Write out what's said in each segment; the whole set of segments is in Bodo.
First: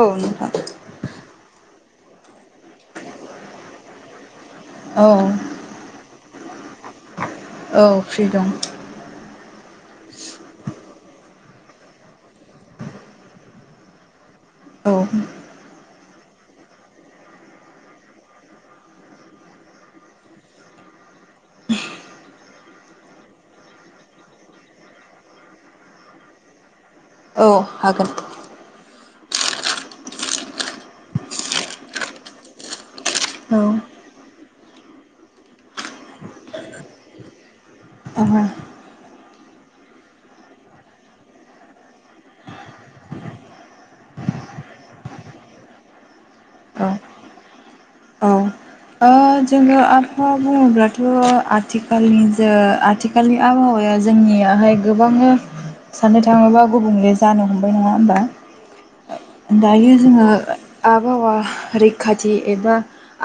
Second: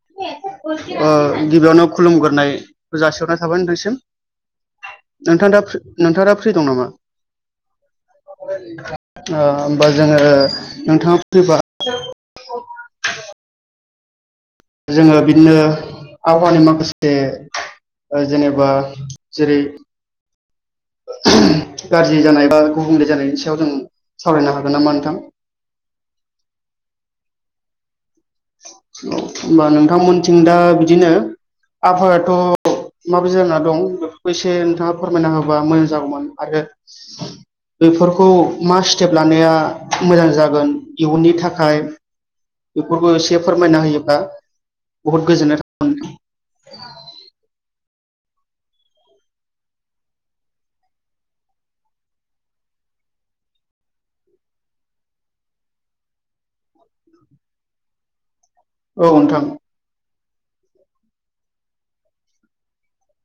औ नोंथां ओ गिबियावनो खुलुमग्रोनाय जासिहरना थाबाय नोंथांसिम नोंथां औ दा फि नोंथाङा दा फ्रि दं नामा औ फ्रि दं [unintelligible] ओ होमबा जोङो नोंथाङा [inaudible] औ जोङो बिननो आबहावानि माखासे ओ जेनेबा जेरै [unintelligible] गाज्रि जानाय बा गुबुंले जानायनि सायाव जों सावरायनो हागोन नामा नोंथां औ हागोन औ होमबा नोंथांमोनथिं दा बिदिनो आबहावायाथ' माबायदि जाना औ दं बेफोरखौ नोंथाङा फोरमायना होबा मोजां जागौमोन आरो बेफोरखौ ओहो मा स्टेप लानाया मोजां जागोन इयुननि थाखाय बेफोरखौ एसे फोरमायना होयोबा बहुद गोजोननाय थागोन औ ओ जोङो आबहावा बुङोब्लाथ' आथिखालनि जो आथिखालनि आबहावाया जों नियाहाय गोबांनो साननो थाङोबा गुबुंले जानो हमबाय नङा होमबा औ नोंथां दायो जोङो ओ आबहावा रैखाथि एबा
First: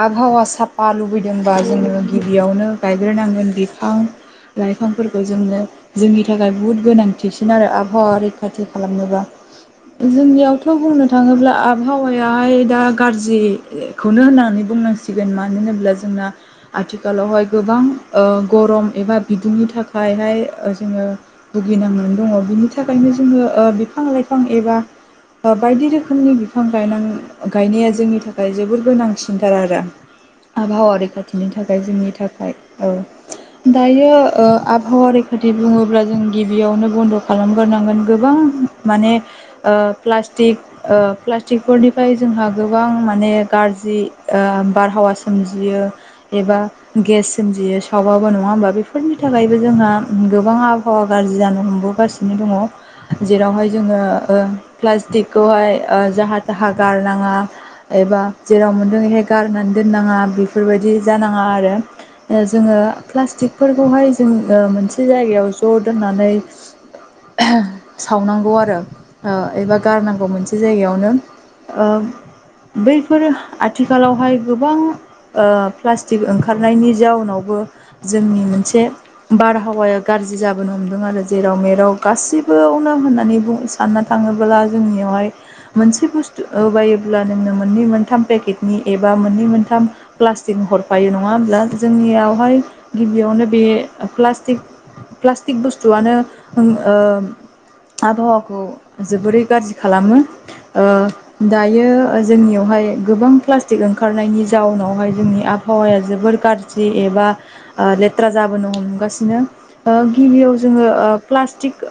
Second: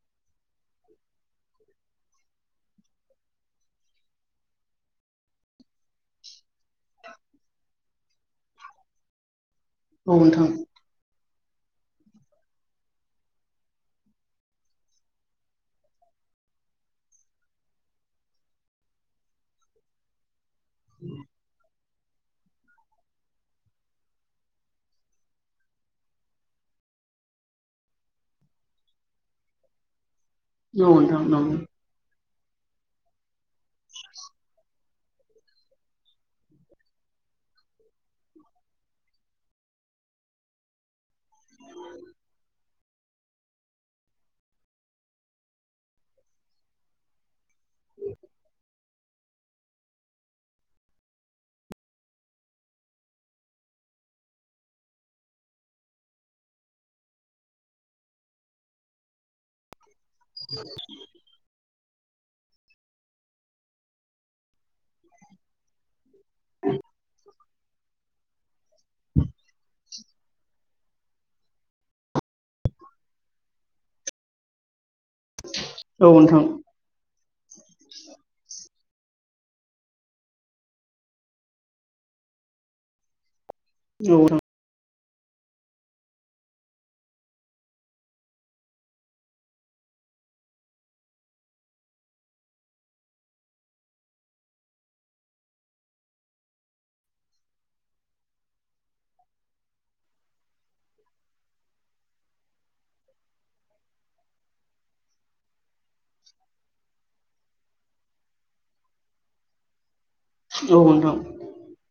आबहावा साप बा लुबैदोंबा जोङो गिबियावनो गायग्रोनांगोन बिफां लाइफांफोरखौ जोंनो जोंनि थाखाय बहुद गोनांथिसिन आरो आबहावा रैखाथि खालामनोबा औ नोंथां जोंनियावथ' बुंनो थाङोब्ला आबहावायाहाय दा गाज्रिखौनो होननानै बुंनांसिगोन मा मानो होनोब्ला जोंना आथिखालावहाय गोबां गरम एबा बिदुंनि थाखायहाय जोङो भुगिनांनानै दङ बिनि थाखायनो जोङो ओ बिफां लाइफां एबा बायदि रोखोमनि बिफां गाय गायनाया जोंनि थाखाय जोबोर गोनांसिनथार आरो औ आबहावा नोंथां रैखाथिनि थाखाय जोंनि थाखाय औ दायो ओ हौवा रैखाथि बुङोब्ला जों गिबियावनो बन्द' खालामगोरोनांगोन गोबां माने ओ प्लटिकट ओ प्लास्टिकफोरनिफ्राय जोंहा गोबां माने गाज्रि ओ बारहावा सा सोमजियो एबा गेस सोमजियो सावबाबो नङा होमबा बेफोरनि थाखायबो जोंहा गोबां आबहावा गाज्रि जानो हमबोगासिनो दङ जेरावहाय जोङो प्लास्टिक खौहाय जाहा थाहा गारनाङा एबा जेराव मोनदों बेहाय गारनानै दोन होन नाङा बेफोरबायदि जानाङा आरो जोङो प्लास्टिकफोरखौहाय जों मोनसे जायगायाव ज' दोननानै सावनांगौ आरो एबा गारनांगौ मोनसे जायगायाव मोन ओ बैफोर आथिखालावहाय गोबां ओ औ प्लास्टिक नोंथां ओंखारनायनि जाउनावबो जोंनि मोनसे बारहावाया गाज्रि जाबोनो हमदों आरो जेराव मेराव गासिबोयावनो होननानै बुङो। सानना औ थाङोब्ला जोंनियाव [inaudible] बा मोननै मोनथाम प्लास्टिक हरफायो नङा होमब्ला जोंनियावहाय गिबियावनो बे प्लास्टिक बुस्थुआनो आबहावाखौ जोबोरै गाज्रि खालामो दायो जोंनियावहाय गोबां प्लास्टिक ओंखारनायनि जाऊनावहाय जोंनि आबहावाया जोबोर गाज्रि एबा लेथ्रा जाबोनो हमगासिनो गिबियाव नोंथां औ जोङो नोंथां प्लास्टिक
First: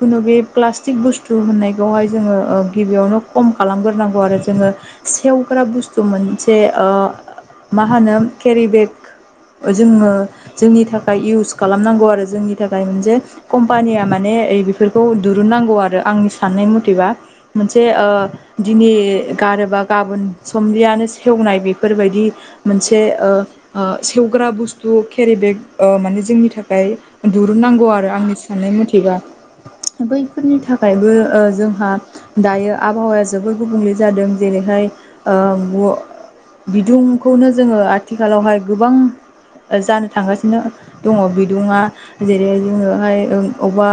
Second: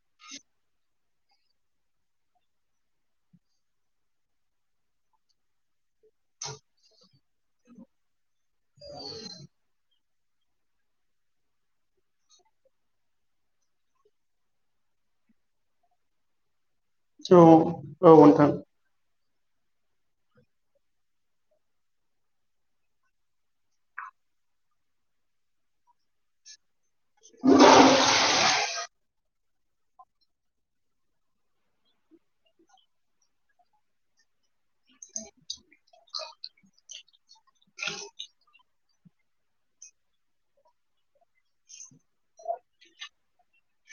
खुनु बे प्लास्टिक बुस्थु होननायखौहाय जोङो गिबियावनो खम खालामग्रोनांगौ आरो जोङो। सेवग्रा बुस्थु मोनसे मा होनो केरि बेग जोङो जोंनि थाखाय इउस खालामनांगौ आरो जोंनि थाखाय मोनसे कम्पानिया माने बेफोरखौ दुरुननांगौ आरो आंनि साननाय मथे औ औ नोंथां [inaudible] समलियानो सेवनाय बेफोरबायदि मोनसे सेवग्रा बुस्थु केरि बेग माने जोंनि थाखाय दुरुननांगौ आरो आंनि साननाय मथेबा [inaudible] बैफोरनि थाखायबो जोंहा दायो आबहावाया जोबोर गुबुंले जादों जेरैहाय। बिदुंखौनो जोङो आथिखालावहाय गोबां जानो थांगासिनो दङ बिदुंआ जेरै जोंङोहाय अबा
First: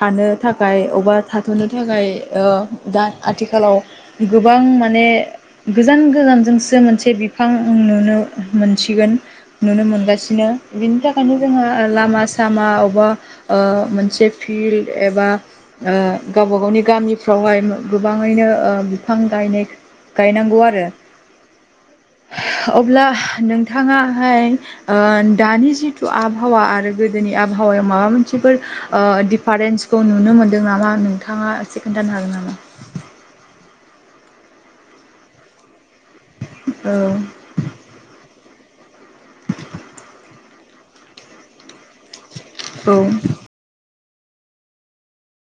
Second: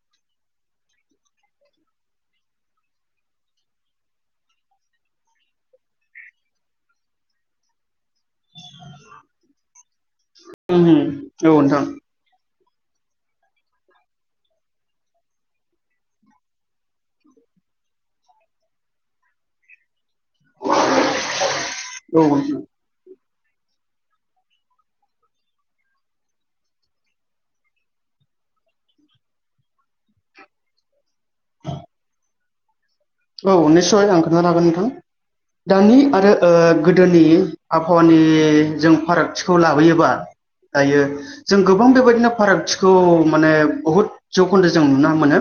थानो थाखाय अबेबा थाथ'नो थाखाय दा आथिखालाव गोबां माने। गोजान गोजानजोंसो मोनसे बिफां नुनो मोनसिगोन नुनो मोनगासिनो। बिनो उम बिनि थाखायनो औ जोङो नोंथां लामा सामा मा अबबा मोनसे फिल्ड एबा। गावबा गावनि गामिफ्रावहाय गोबाङैनो बिफां गायनाय। गायनांगौ आरो औ अब्ला नोंथाङाहाय दानि जिथु आबहावा आरो गोदोनि आबहावायाव माबा मोनसे बेफोर डिफारेन्सखौ नुनो मोनदों नामा नोंथाङा एसे खोन्थानो हागोन नामा। औ निदसय आं खोन्थानो हागोन नोंथां। दानि आरो औ गोदोनि आबहावानि जों फारागथिखौ लाबोयोबा। दायो जों गोबां बेबायदिनो औ फारागथिखौ माने बहुद जौखोन्दो जों नुनो मोनो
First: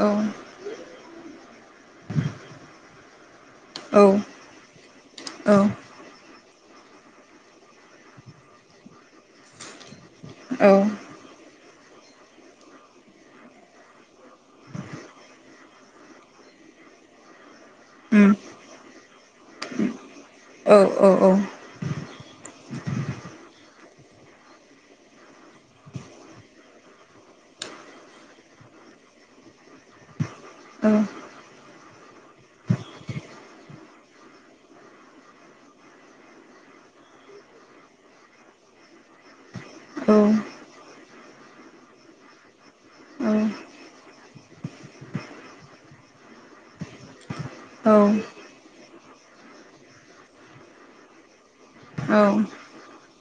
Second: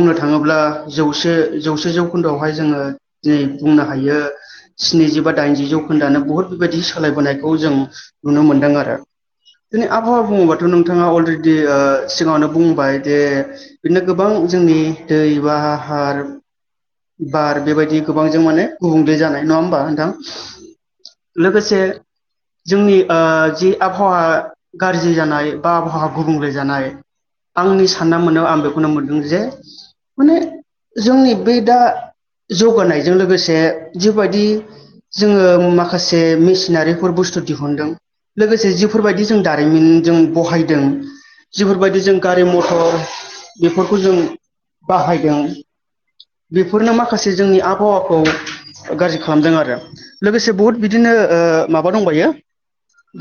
औ थाङोब्ला जौसे जौसे जौखोन्दोआवहाय जोङो दिनै बुंनो हायो। औ स्निजिबा औ दाइनजि जौ खोन्दोआनो बहुद बेबायदि सोलायबोनायखौ जों नुनो मोनदों आरो। आबहावा बुङोब्लाथ' नोंथाङा अलरेडि सिगाङावनो बुंबाय जे बिदिनो गोबां जोंनि दै बा [unintelligible] बार। बेबायदि उम गोबांजों माने गुबुंले जानाय नङा होमबा नोंथां। औ औ लोगोसे जोंनि ओ जि आबहावा गारजि जानाय बा आबहावा गुबुंले जानाय। आंनि सानना मोननायाव आं बेखौनो मोनदों जे माने जोंनि बे दा जौगानायजों लोगोसे बेफोर बायदि जोङो माखासे मेसिनारिफोर बुस्थु दिहुनदों लोगोसे जिफोर बायदि दारिमिन जों बहायदों जेफोरबायदि जों गारि म तर बेफोरखौ जों बाहायदों। बेफोरनो माखासे जोंनि औ आबहावाखौ गाज्रि खालामदों आरो लोगोसे बहुत बिदिनो माबा औ दंबायो।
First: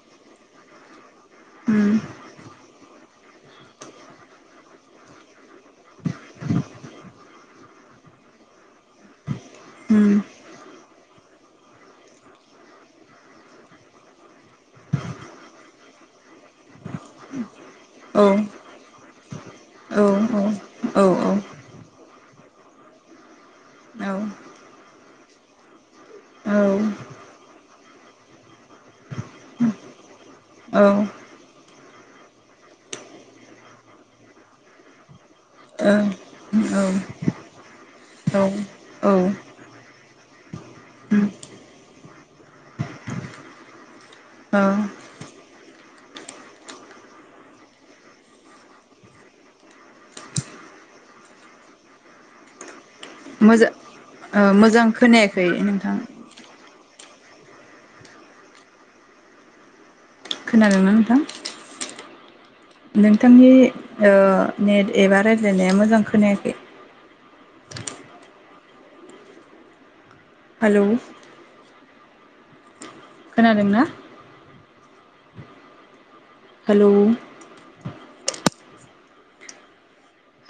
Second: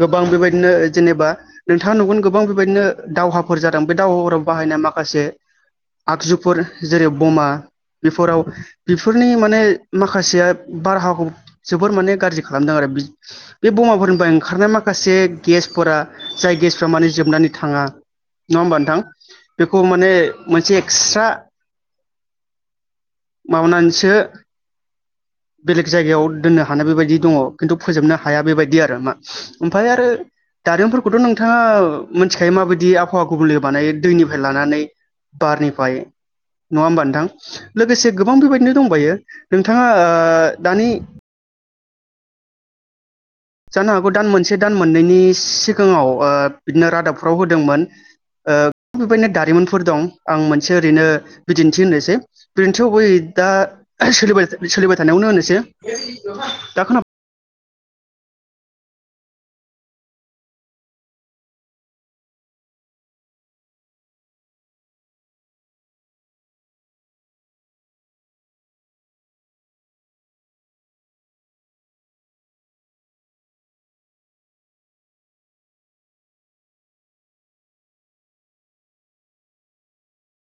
गोबां बेबायदिनो जेनेबा नोंथाङा उम नुगोन गोबां बेबायदिनो दावहाफोर जादों बे दावहाफोराव बाहायनाय माखासे आगजुफोर जेरै बमा बेफोराव बेफोरनि माने उम माखासेया बारहावाखौ जोबोर माने गारजि खालामदों आरो बि- बे बमाफोरनिफ्राय ओंखारनाय माखासे गेसफोरा जाय गेसफ्रा माने जोबनानै थाङा औ नङा होमबा नोंथां? बेखौ औ माने मोनसे औ एक्सट्रा माबानानैसो [inaudible] बेलेग जायगायाव औ दोननो हानाय बेबायदि दङ खिन्थु फोजोबनो हाया बेबायदि आरो मा ओमफाय आरो औ दारिमिनफोरखौथ' नोंथाङा मोनथिखायो माबायदि आबहावा गुबुंले बानाय दैनिफ्राय लानानै बारनिफ्राय नङा होमबा नोंथां? लोगोसे गोबां बेबायदिनो दंबायो औ नोंथाङा ओ दानि उम जानो हागौ दान मोनसे औ दान मोननैनि सि-सिगाङाव ओ बिदिनो रादाबफ्राव होदोंमोन। ओ बेबायदिनो दारिमिनफोर दं आं मोनसे ओरैनो बिदिन्थि होननोसै [unintelligible] थैबै दा मोजा ओ सोलिबाय मोजां सोलिबाय थानायावनो खोनायाखै होनोसै नोंथां दा खोना खोनादोंना नोंथां? नोंथांनि ओ नेट एबा रायज्लायनाया मोजां खोनायाखै। हालौ। खोनादोंना? हालु।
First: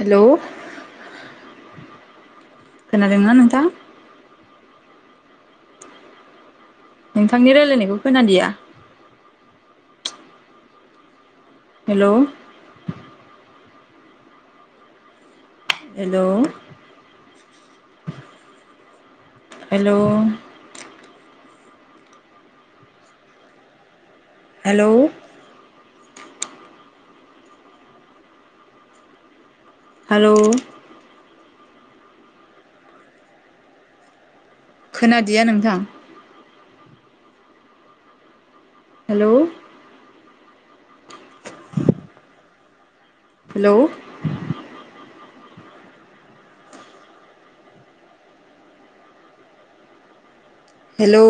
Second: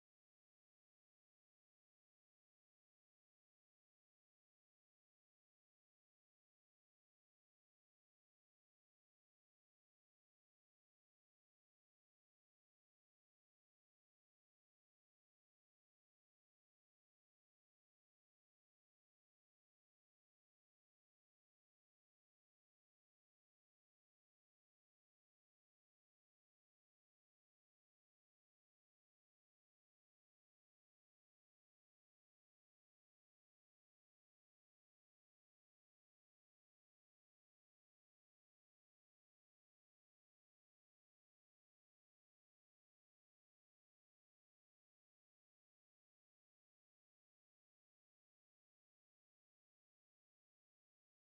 हेलौ खोनादोंना नोंथा? नोंथांनि रायलायनायखौ खोनादिया। Hello hello [inaudible] hello hello hello खोनादिया नोंथां। Hello hello hello